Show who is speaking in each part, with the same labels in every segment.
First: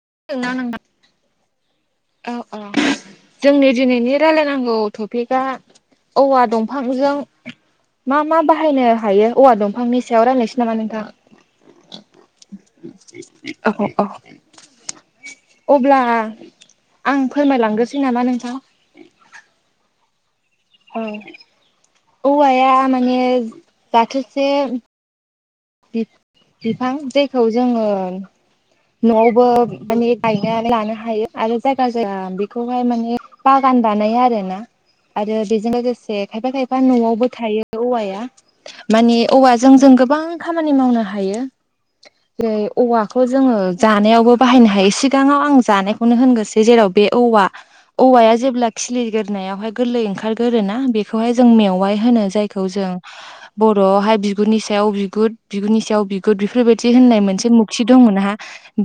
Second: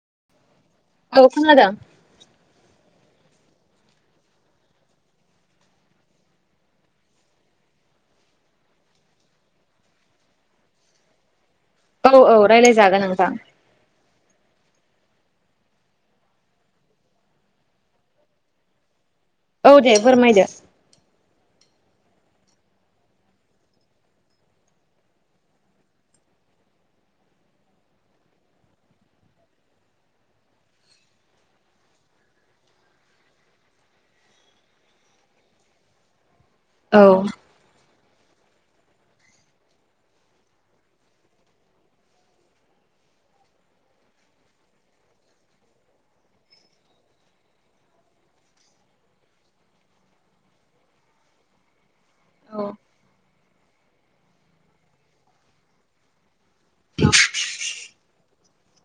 Speaker 1: [unintelligible]
Speaker 2: औ खोनादों
Speaker 1: औ औ जोंनि दिनैनि रायलायनांगौ टपिका औवा दंफांजों मा मा बाहायनो हायो औवा दंफांनि सायाव रायलायनोसै नामा नोंथां?
Speaker 2: औ औ रायज्लायजागोन नोंथां
Speaker 1: अब्ला आं आं फोरमायलांग्रोसै नामा नोंथां
Speaker 2: औ दे फोरमायदो
Speaker 1: औ औवाया माने जाथोसे बिफां जायखौ जोङो न'आवबो माने गायनानै लानो हायो आरो जायगा जायगा बेखौहाय माने बागा गान बानायो आरोना आरो बेजों लोगोसे खायफा खायफा
Speaker 2: औ उम
Speaker 1: न'आवबो थायो औवाया माने औवाजों जों गोबां खामानि मावनो हायो जेरै औवाखौ जोङो जानायावबो बाहायनो हायो सिगाङाव आं जानायखौनो होनग्रोसै जेराव बे औवा औवाया जेब्ला खिलिगोरनायावहाय गोरलै ओंखारगोरोना बेखौहाय जों मेवाइ होनो जायखौ जों बर'आवहाय बिगुरनि सायाव बिगुर बिगुरनि सायाव बिगुर बेफोरबायदि होननाय मोनसे मुक्ति दंमोनना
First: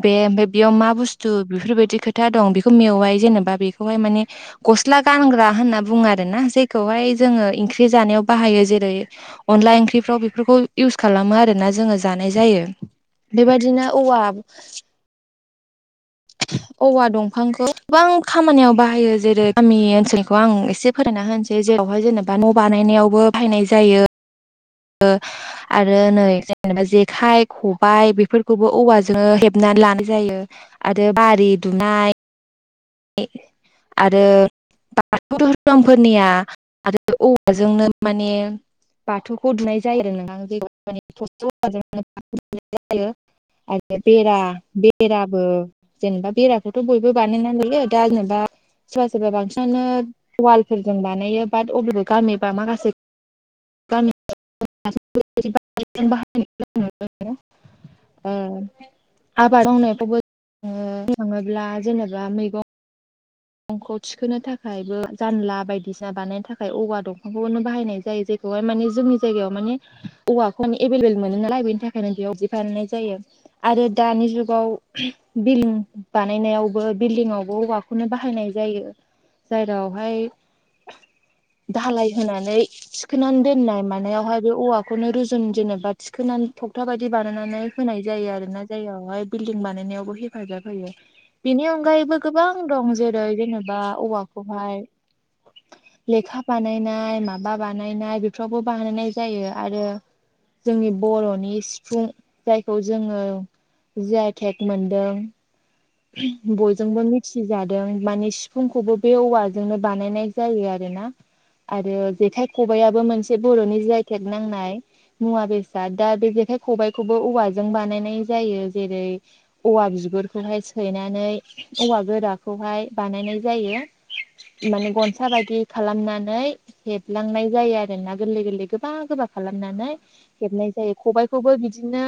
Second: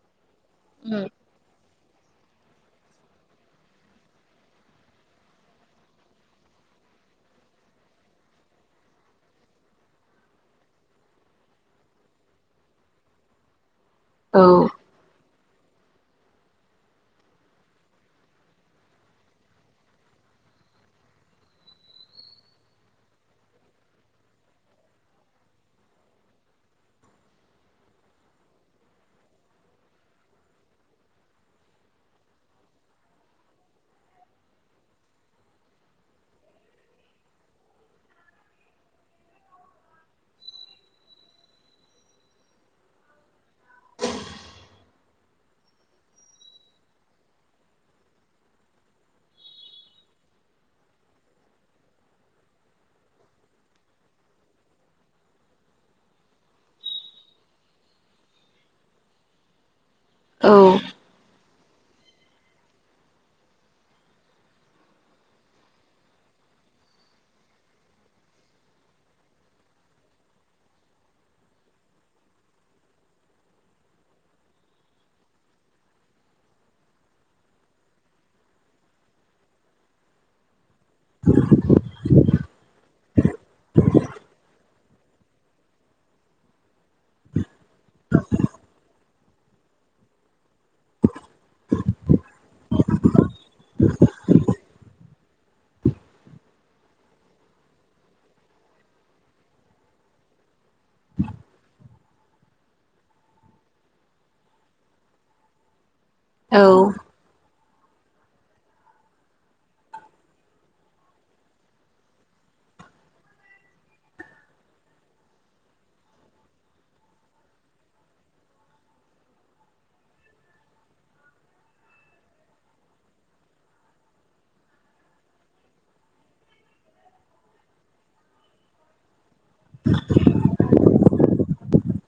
Speaker 1: बे ओमफ्राय बेयाव मा बुस्थु बेफोरबायदि खो- था दं बेखौ मेवाय जेनेबा बेखौहाय माने गस्ला गानग्रा होनना बुङो आरो ना जायखौहाय जोङो ओंख्रि जानायाव बाहायो जेरै अनला ओंख्रिफ्राव बेफोरखौ इउस खालामो आ- रो ना जोङो जानाय जायो बेबायदिनो औवा
Speaker 2: औ
Speaker 1: [inaudible] औवा दंफांखौ गोबां खामानियाव बाहायो जेरै गामि ओनसोलखौ आं एसे फोरमायना होनोसै जेरावहाय जेनेबा न' बानायनायावबो बाहायनाय जायो आरो नै जेनेबा जेखाइ खबाय बेफोरखौबो औवाजोंनो हेबना नै लानाय जायो आरो बारि दुमनाय आरो बाथौ धोरोमफोरनिया आरो औवाजोंनो माने बाथौखौ दुमनाय जायो आरो नोंथां [unintelligible] आरो बेरा बेराबो जेनेबा बेराखौथ' बयबो बानायना लायो दा जेनेबा सोरबा सोरबा बांसिनानो वालफोरजों बानायो बाट अब्लाबो गामि बा माखासे गामियाव औवा जों [unintelligible] बाहायनाय जों नुनो मोनो। ओ आबाद मावनायखौबो
Speaker 2: औ
Speaker 1: बुंनो थाङोब्ला जेनेबा मैगं गंखौ थिखोनो थाखायबो जानला बायदिसिना बानायनो थाखाय औवा दंफांखौनो बाहायनाय जायो जे खौहाय माने जोंनि जायगायाव माने औवाखौ माने एभेलेबेल मोनो नालाय बेनि थाखायनो बेयाव बिदि बानायनाय जायो। आरो दानि जुगाव बिल्डिं बानायनायावबो बिल्डिङावबो औवाखौनो बाहाय- नाय जायो जेरावहाय दालाय होनानै थिखोननानै दोननाय मानायावहाय बे औवाखौनो रुजुन जेनेबा थिखोनानै थगथा बायदि बानायनानै होनाय जायो आरो ना जेरावहाय बिल्डिं बानायनायावबो हेफाजाब होयो। बेनि अनगायैबो गोबां दं जेरै जेनेबा औवाखौहाय लेखा बानायनाय माबा बानायनाय बेफोरावबो बानायनाय जायो आरो । जोंनि बर'नि सिफुं जायखौ जोङो झि आइ ठेक मोनदों । बयजोंबो
Speaker 2: औ
Speaker 1: मिथि जा- दों माने सिफुंखौबो बे औवाजोंनो बानायनाय जायो आरोना । आरो जेखाइ खबाइयाबो मोनसे बर'नि जि आइ टेक नांनाय मुवा बेसाद दा बे जेखाइ खबाइखौबो औवाजों बानायनाय जायो जेरै औवा बिगुरखौहाय सोननानै औवा गोराखौहाय बानायनाय जायो। माने गनसा बायदि खालामनानै हेबलांनाय जायो आरो ना गोरलै गोरलै गोबा गोबा खालामनानै हेबनाय जायो। । खबाइखौबो बिदिनो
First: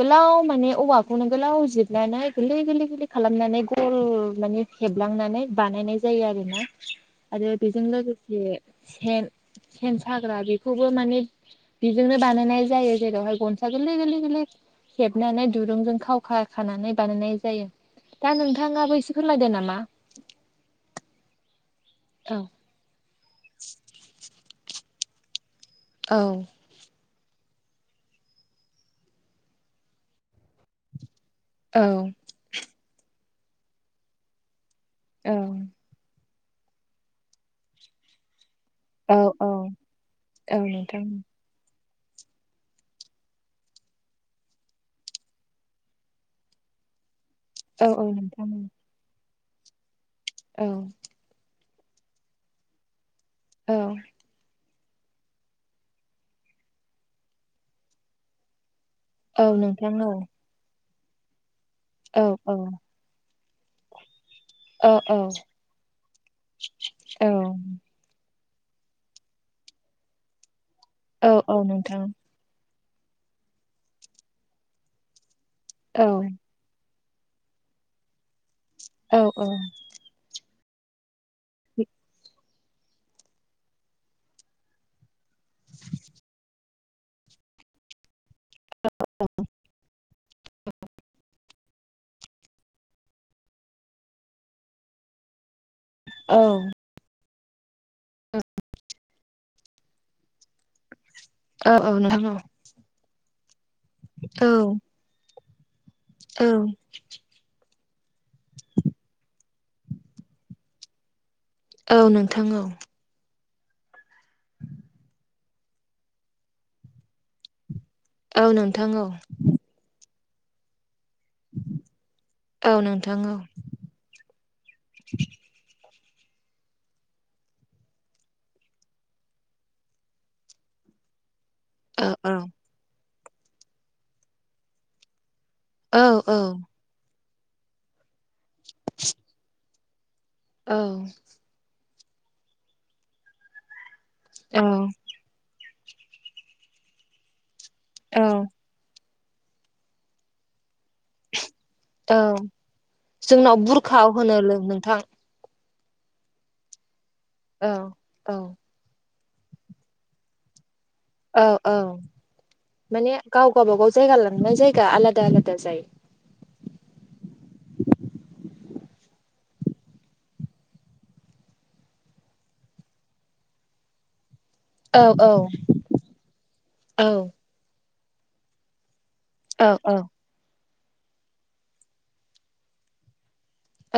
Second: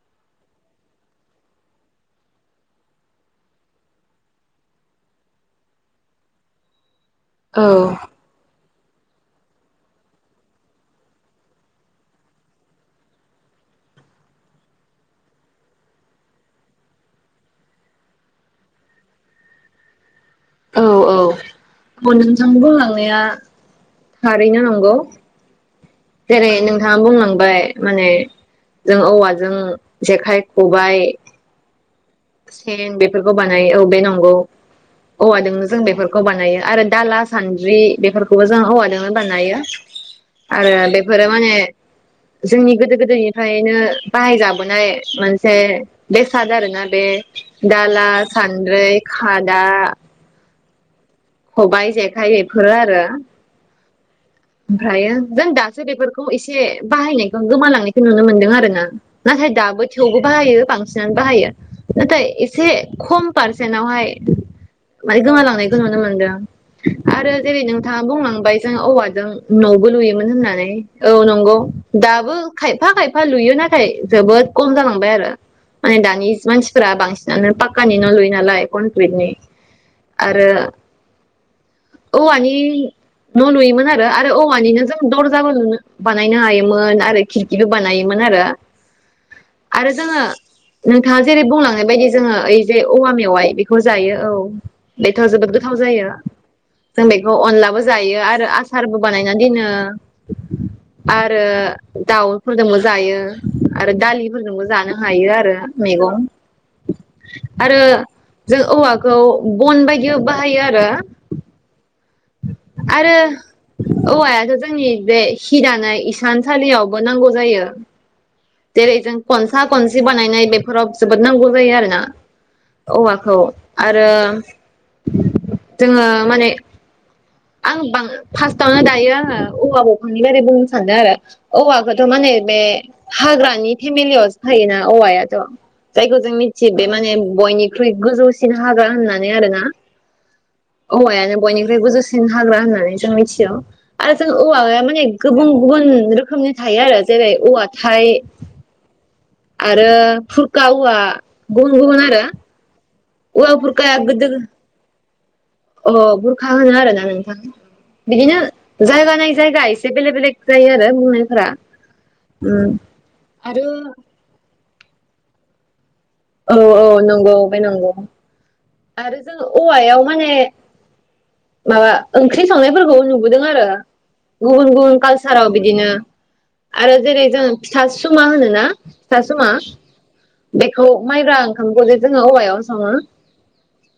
Speaker 1: गोलाव माने औवाखौनो गोलाव जिरनानै गोरलै गोरलै गोरलै खालामनानै गल माने हेबलांनानै बानायनाय जायो आरोना । आरो
Speaker 2: औ
Speaker 1: बेजों लोगोसे सेन सेन साग्रा बेखौबो माने बिजोंनो बानायनाय जायो जेरावहाय गनसा गोरलै गोरलै गोरलै हेबनानै दुरुंजों खावखा खानानै बानायनाय जायो दा नोंथाङाबो एसे फोरमायदो नामा।
Speaker 2: औ औ [unintelligible]
Speaker 1: औ
Speaker 2: बुंलांनाया थारैनो नं गौ
Speaker 1: औ
Speaker 2: जेरै नोंथाङा बुंलां बाय माने जों औवाजों जेखाइ-ख'बाय
Speaker 1: औ
Speaker 2: सेन बेफोरखौ बानायो औ बे नंगौ
Speaker 1: औ
Speaker 2: औवाजोंनो जों बेफोरखौ बानायो आरो दाला-सानद्रि बेफोरखौबो जों औवाजोंनो
Speaker 1: औ औ
Speaker 2: बानायो
Speaker 1: औ
Speaker 2: आरो
Speaker 1: नोंथां
Speaker 2: बेफोरो माने
Speaker 1: [inaudible]
Speaker 2: जोंनि गोदो-गोदायनिफ्रायनो बाहायजाबोनाय मोनसे बेसाद आरोना । बे
Speaker 1: औ औ
Speaker 2: दाला,
Speaker 1: नोंथां
Speaker 2: सान्द्रै, खादा
Speaker 1: औ
Speaker 2: खबाइ जेखाइ एफोरो आरो ।
Speaker 1: औ
Speaker 2: ओमफ्रायो जों दासो बेफोरखौ इसे बाहायनायखौ गोमालांनायखौ नुनो मोनदों आरो ना ।
Speaker 1: औ
Speaker 2: नाथाय दाबो
Speaker 1: नोंथां औ
Speaker 2: थेवबो बाहायो बांसिनानो बाहायो नाथाय
Speaker 1: औ औ
Speaker 2: एसे खम पारसेनावहाय
Speaker 1: औ औ
Speaker 2: माने गोमालांनायखौ नुनो मोनदों
Speaker 1: औ
Speaker 2: आरो जेरै नोंथाङा बुंलांबाय जों औवा जों न'बो लुयोमोन होननानै औ नंगौ दाबो खाय फा खायफा लुयो नाथाय जोबोद कम जालांबाय आरो माने
Speaker 1: औ
Speaker 2: दानि मानसिफोरा बांसिन पाक्कानि न' लुय नालाय
Speaker 1: औ
Speaker 2: कनक्रिटनि आरो औवानि न' लुयोमोन आरो आरो औवानिनो जों दर जाबो नुनो बानायनो हायोमोन आरो खिरखिबो बानायोमोन आरो । आरो जोङो नोंथाङा जेरै बुंलांनाय बायदि जोङो ओइ जे औवा मेवाइ बेखौ जायो औ बेथ' जोबोद गो थाव जायो
Speaker 1: औ
Speaker 2: जों बेखौ अनलाबो जायो आरो आस बो बानायना दोनो आरो
Speaker 1: औ औ नोंथां
Speaker 2: दाउफोरजोंबो जायो आरो
Speaker 1: औ
Speaker 2: दालिफोरजोंबो जानो हायो आरो मैगं
Speaker 1: औ
Speaker 2: आरो जों औवाखौ बन बायदि बाहायो आरो
Speaker 1: औ नोंथां औ
Speaker 2: आरो औवायाथ' जोंनि बे हिदानाय इसानसालियावबो नांगौ जायो
Speaker 1: औ नोंथां
Speaker 2: जेरै
Speaker 1: औ
Speaker 2: जों खनसा कनसि बानायनाय बेफोराव जोबोद नांगौ जायो आरोना
Speaker 1: औ नोंथां औ
Speaker 2: औवाखौ आरो जोङो माने आं बां फास्टआवनो दायो आङो औवा बंफांनि बारै बुंनो सानदों आरो औवाखौथ'
Speaker 1: औ
Speaker 2: माने
Speaker 1: औ
Speaker 2: बे हाग्रानि फेमिलियावसो थायोना औवायाथ'
Speaker 1: औ
Speaker 2: जायखौ
Speaker 1: औ
Speaker 2: जों मिथि बे माने बयनिख्रुइ गोजौसिन हाग्रा होननानै आरोना
Speaker 1: औ
Speaker 2: औवायानो बयनिख्रुइ गोजौसिन हाग्रा होननानै जों मिथियो आरो जों
Speaker 1: औ
Speaker 2: औवाया माने गुबुन गुबुन रोखोमनि थायो आरो जेरै औवा थाइ
Speaker 1: औ
Speaker 2: आरो फुरखा औ वा गुबुन गुबुन
Speaker 1: औ
Speaker 2: आरो औवा
Speaker 1: जोंनाव
Speaker 2: बुरखाया
Speaker 1: बुरखा
Speaker 2: गोदो
Speaker 1: होनो लों नोंथां
Speaker 2: अ बुरखा होनो आरोना नोंथां
Speaker 1: औ औ
Speaker 2: बिदिनो जायगा नाय जायगा एसे बेले बेलग जायो आरो
Speaker 1: औ
Speaker 2: बुंनायफोरा
Speaker 1: औ
Speaker 2: उम
Speaker 1: माने गाव
Speaker 2: आरो
Speaker 1: गाबागाव जायगा लानानै जाय गा आलादा आलादा जायो
Speaker 2: औ औ नंगौ बे नंगौ आरो जों औवायाव माने माबा ओंख्रि संनायफोरखौ नुबोदों आरो गुबुन गुबुन
Speaker 1: औ औ
Speaker 2: कालसाराव बिदिनो आरो
Speaker 1: औ
Speaker 2: जेरै जों फिथा सुमा होनोना फिथा सुमा
Speaker 1: औ औ
Speaker 2: बेखौ माइब्रा ओंखामखौ जे जोङो औवायावनो सङो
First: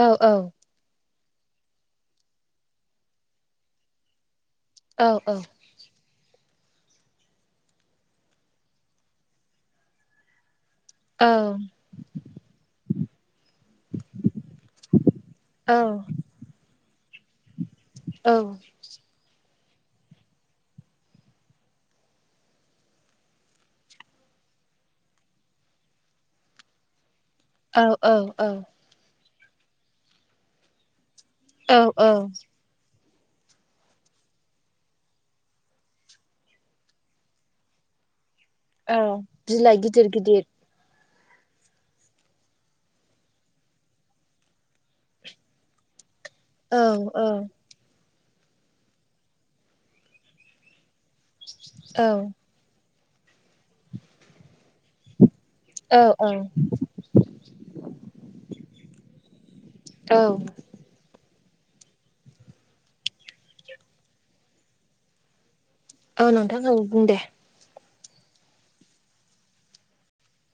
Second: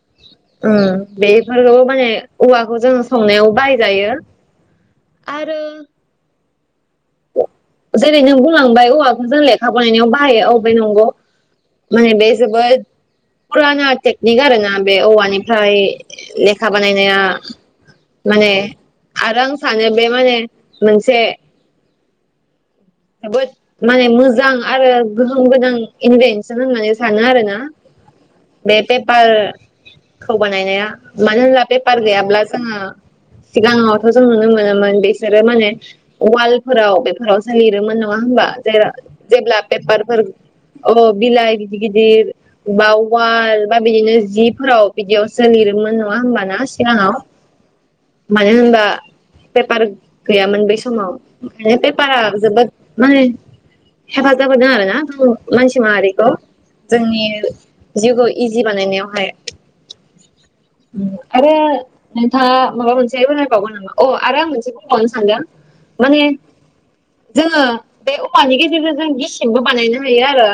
Speaker 1: औ औ
Speaker 2: बेफोरखौ माने औवाखौ जों संनायावबो बाहायजायो
Speaker 1: औ औ
Speaker 2: आरो जेरै नों बुंलांबाय औवाखौ जों लेखा बानायनायाव बाहायो औ बे नंगौ
Speaker 1: औ
Speaker 2: माने बे जोबोद फुराना टेकनिक आरो ना बे औवानिफ्राय
Speaker 1: औ
Speaker 2: लेखा बानायनाया माने आरो आं सानो बे माने मोनसे जोबोद माने मोजां आरो गोहोम गोनां इनभेनसन होननानै सानो आरोना
Speaker 1: औ
Speaker 2: बे पेपारखौ बानायनाया मानो होनला
Speaker 1: औ
Speaker 2: पेपार
Speaker 1: औ
Speaker 2: गैयाब्ला जोङो सिगाङावथ' जों नुनो मोनोमोन बिसोरो माने वालफोराव बेफोरावसो लिरोमोन नङा होमबा जेरा
Speaker 1: औ
Speaker 2: जेब्ला
Speaker 1: बिलाइ
Speaker 2: पेपार
Speaker 1: गिदिर
Speaker 2: फोर
Speaker 1: गिदिर
Speaker 2: औ बिलाइ गिदिर गिदिर बा वाल बा बिदिनो जिफोराव बिदियाव सो लिरोमोन नङा होमबा ना
Speaker 1: औ
Speaker 2: सिगाङाव
Speaker 1: औ
Speaker 2: मानो होनबा पेपार गैयामोन बै समाव ओंखायनो
Speaker 1: औ
Speaker 2: पेपारा जोबोद माने हेफाजाब होदों आरोना नंगौ मानसि माहारिखौ
Speaker 1: औ
Speaker 2: जोंनि जिउखौ इजि बानायनायावहाय
Speaker 1: औ
Speaker 2: आरो नोंथाङा माबा मोनसे फोरमायबावगोन नामा अ आरो आं मोनसे बुंबावनो सानदों माने
Speaker 1: औ नोंथां औ बुं दे
Speaker 2: जोङो बे औवानि गेजेरजों जों गिसिंबो बानायनो हायो आरो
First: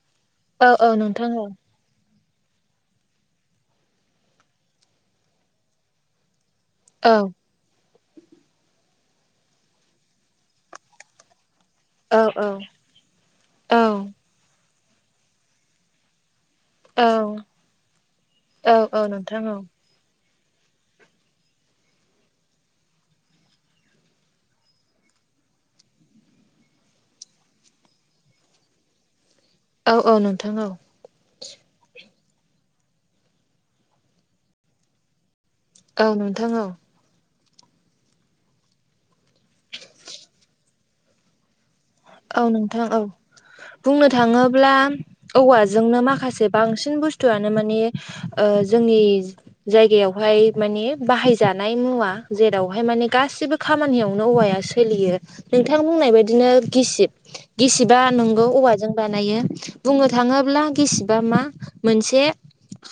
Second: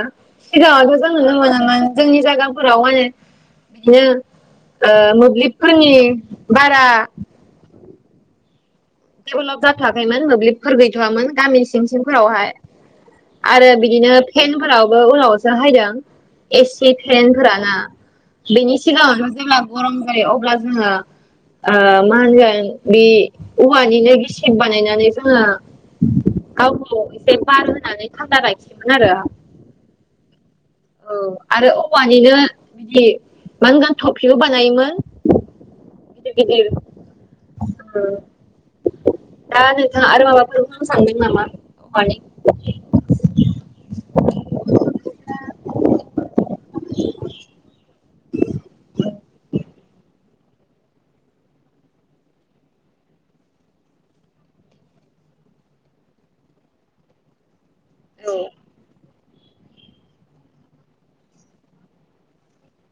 Speaker 1: औ औ
Speaker 2: सिगाङावथ' जों
Speaker 1: नोंथां
Speaker 2: नुनो
Speaker 1: औ
Speaker 2: मोनोमोन जोंनि जायगाफोराव माने बिदिनो ओ मोब्लिबफोरनि बारा
Speaker 1: औ
Speaker 2: डेभलप जाथ'वाखैमोन मोब्लिबफोर गैथ'आमोन गामि सिं सिं
Speaker 1: औ औ
Speaker 2: फोरावहाय आरो
Speaker 1: औ
Speaker 2: बिदिनो फेनफोरावबो उनावसो हायदों एसि
Speaker 1: औ
Speaker 2: फेन फोरा ना
Speaker 1: औ
Speaker 2: बेनि
Speaker 1: औ
Speaker 2: सिगाङावथ'
Speaker 1: नोंथां औ
Speaker 2: जेब्ला गरम जायो अ अब्ला जोङो ओ मा होनगोन बि औवानिनो गिसिब बानायनानै जोङो गावखौ एसे बार होनानै थानदा राखिमोन आरो।
Speaker 1: औ औ नों
Speaker 2: औ आरो औवानिनो बिदि मा होनगोन थफिबो बानायोमोन
Speaker 1: औ
Speaker 2: गिदिर
Speaker 1: नोंथां औ।
Speaker 2: गिदिर दा नोंथाङा आरो माबाफोर बुंनो सानदों नामा? औवानि
Speaker 1: औ नोंथां औ बुंनो थाङोब्ला औवा जोंनो माखासे बांसिन बुस्थुआनो मानि ओ जोंनि जायगायावहाय माने बाहाय जानाय मुवा जेरावहाय मा ने गासिबो खामानियावनो औवाया सोलियो नोंथां बुंनाय बायदिनो गिसिब गिसिबा
Speaker 2: औ
Speaker 1: नोंगौ औवाजों बा नायो बुंनो थाङोब्ला गिसिबा मा मोनसे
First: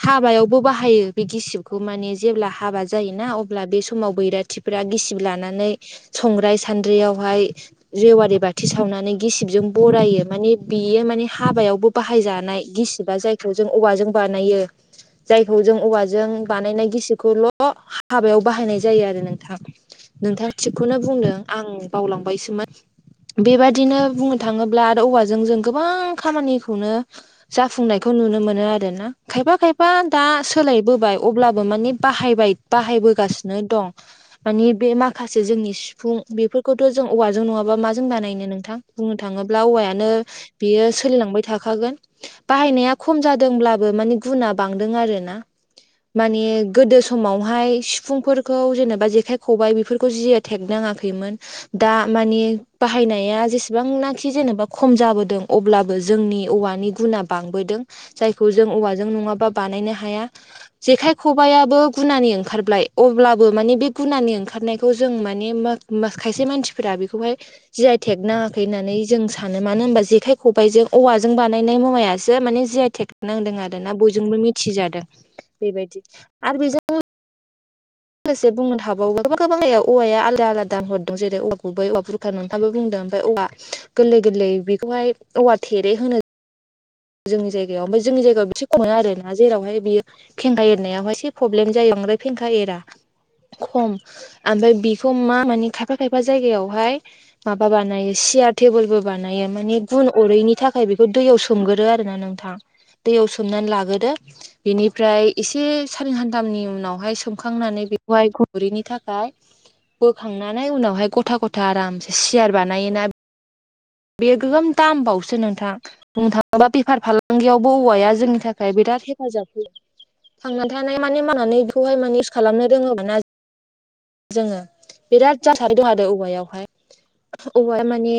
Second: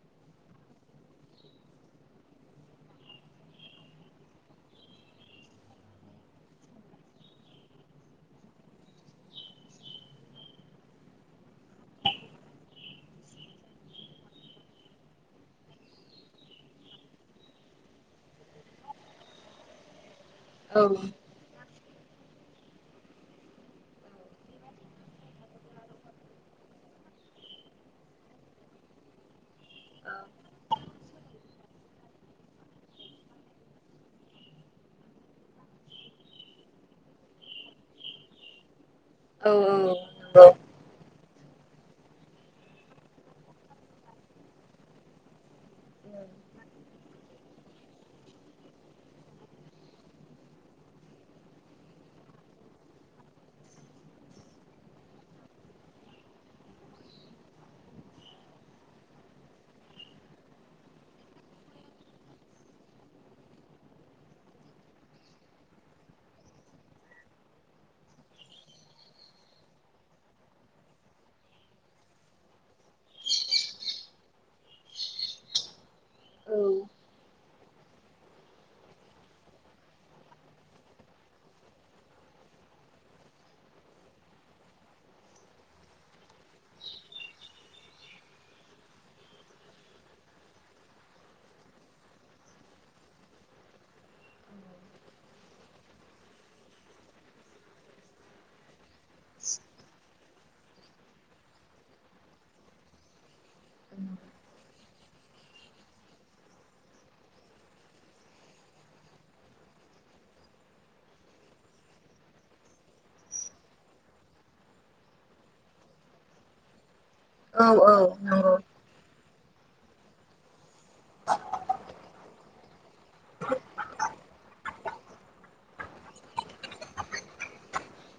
Speaker 1: हाबायावबो बाहायो बे गिसिबखौ माने जेब्ला हाबा जायोना अब्ला बे समाव बैराथिफोरा गिसिब लानानै संग्राय सानद्रियावहाय जेवारि बा थि सावनानै गिसिबजों बरायो माने बेयो माने हाबायावबो बाहायजानाय गिसिबा जायखौ जों औवाजों बानायो। जायखौ जों औवाजों बानायनाय गिसिबखौल' हाबायाव बाहायनाय जायो आरो नोंथां। नोंथाङा
Speaker 2: औ
Speaker 1: थिगखौनो बुंदों आं बावलांबायसोमोन। बेबादिनो बुंनो थाङोब्ला आरो औवाजों जों गोबां खामानिखौनो जाफुंनायखौ नु नुनो मोनो आरोना खायफा खायफा दा सोलाय बोबाय अब्लाबो माने बाहायबाय बाहायबोगासिनो दं मानि बे माखासे जोंनि सिफुं बेफोरखौथ' जों औवाजों नङाबा मा जों बानायनो नोंथां बुंनो
Speaker 2: औ
Speaker 1: थाङोब्ला औवायानो बियो सोलिलांबाय था थाखागोन बाहायनाया खम जादोंब्लाबो मानि गुना बांदों आरोना। माने गोदो समावहाय सिफुंफोरखौ जेनेबा जेखाइ खबाइ बेफोरखौ जि आइ थेग ना ङाखैमोन दा मानि बाहायनाया जेसेबांनाखि जेनेबा खम जाबोदों अब्लाबो जोंनि औवानि गुना बांबोदो दों जायखौ जों औवाजों नङाबा बानायनो हाया जेखाय खबाइयाबो गुनानि ओंखार बाय अब्लाबो माने बे गुनानि ओंखारनायखौ जों माने मा मा खायसे मानसिफोरा बेखौहाय जि आइ थेग नाङाखै होन्नानै जों सानो मानो होनबा जेखाय खबाइजों औवाजों बानायनाय मुवायासो माने जिआइ थेग नांदों आरो ना बयजोंबो मिथिजादों बेबायदि आरो बेजों लोगोसे बुंनो थाबावो गोबां गोबां [inaudible] औवाया आलादा आलादा हरदों जेरै औवा गुबै औवा बुरखा नोंथाङाबो बुंदों ओमफाय औवा गोरलै गोरलै बेखौहाय औवा थेरे होनो जोंनि जायगायाव। ओमफाय जोंनि जायगायाव एसे [inaudible] आरोना जेरावहाय बियो फेंखा एरनायावहाय एसे पब्लेम जायो। बांद्राय फेंखा एरा। खम आमफ्राय बेखौ मा मानि खायफा खायफा जायगायावहाय माबा बानायो सि सियार टेबोलबो बानायो माने गुन अरैनि थाखाय बेखौ दैयाव सोमगोरो आरो ना नोंथां। दैयाव सोमनानै लागोदो बिनिफ्राय एसे सानै सानथामनि उनावहाय सोमखांनानै बेवहाय गुन अरैनि थाखाय बोखांनानै उनावहाय गथा गथा आरामसे सियार बानायोना बेयो गोगोम दामबावसो नोंथां बुंनो थाङोबा बेफार फाला
Speaker 2: औ
Speaker 1: लांगियावबो
Speaker 2: औ
Speaker 1: औवाया जोंनि
Speaker 2: नंगौ
Speaker 1: थाखाय बिराद हेफाजाब थांनानै थानाय माने मावनानै बेखौहाय माने इउस खालामनो रोङोबा ना जोङो बिराद जाथार [inaudible] औवायावहाय औवाया माने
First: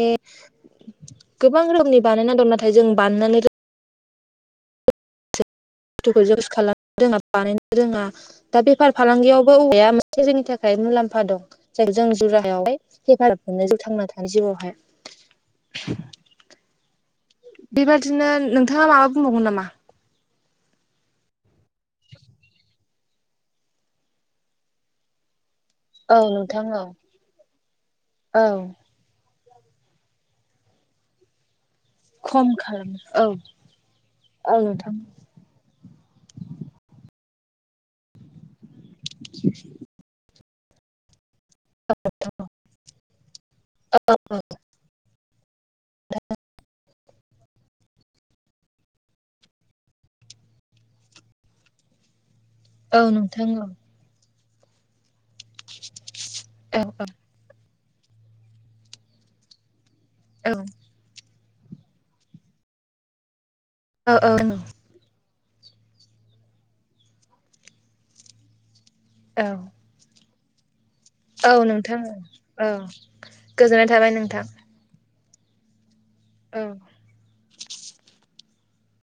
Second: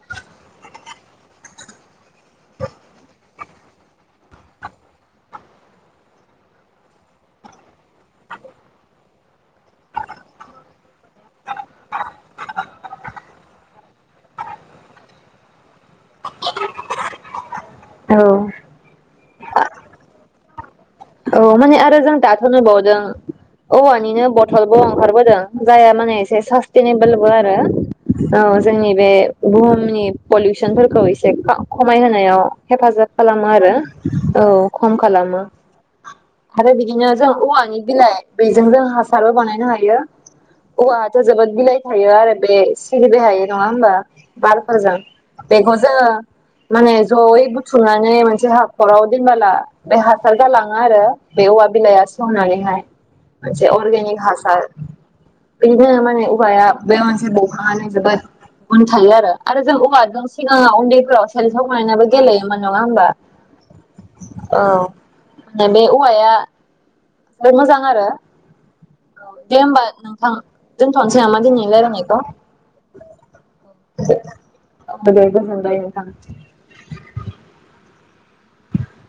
Speaker 1: गोबां रोखोमनि बानायना दं नाथाय जों बानायनानै बुस्थुखौ जुस खालामनो रोङा बानायनो रोङा दा बेफार फालांगियावबो औवाया मोनसे जोंनि थाखाय मुलाम्फा दं जायखौ जों जरायावहाय हेफाजाब मोननो जों थांना थानाय जिउआवहाय। बेबादिनो
Speaker 2: औ
Speaker 1: नोंथाङा माबा बुंबावगोन नामा?
Speaker 2: औ माने आरो जों दाथ' नुबावदों औवानिनो बथलबो ओंखारबोदों जाया माने
Speaker 1: औ
Speaker 2: एसे
Speaker 1: नोंथां औ
Speaker 2: सासटेनेबोलबो आरो औ जोंनि बे बुहुमनि पलुसनफोरखौ एसे खा खमायहायाव
Speaker 1: खम खालाम
Speaker 2: हेफाजाब
Speaker 1: औ
Speaker 2: खालामो आरो औ खम खालामो आरो बिदिनो जों औवानि बिलाइ बेजों जों हासारबो बानायनो हायो। औवाआथ जोबोद बिलाइ थायो आरो बे सिरिबाय हायै नङा हबा
Speaker 1: औ
Speaker 2: बारफोरजों बेखौ जोङो माने जयै बुथुमनानै मोनसे हाखराव दोनबोला बे हासार गालां ङो आरो बे औवा बिलाइया सेवनानै हाय
Speaker 1: औ नोंथां औ
Speaker 2: मोनसे आर्गेनिक हा सार बिखायनो माने औवा
Speaker 1: औ
Speaker 2: बे मोनसे बंफाङानो जोबोद गुन थायो आरो जों औवाजों
Speaker 1: औ
Speaker 2: सिगाङाव उन्दैफोराव सोन्थाव बानानैबो गेलेयोमोन नङा होमबा
Speaker 1: औ औ नंगौ
Speaker 2: बे औवाया जोबोद मोजां आरो औ
Speaker 1: औ
Speaker 2: दे होमबा नों थां दोनथ'नोसै नामा
Speaker 1: औ
Speaker 2: दिनै
Speaker 1: नोंथां औ
Speaker 2: रायलायनायखौ
Speaker 1: औ गोजोननाय थाबाय नोंथां
Speaker 2: दे गोजोनबाय नोंथां
Speaker 1: औ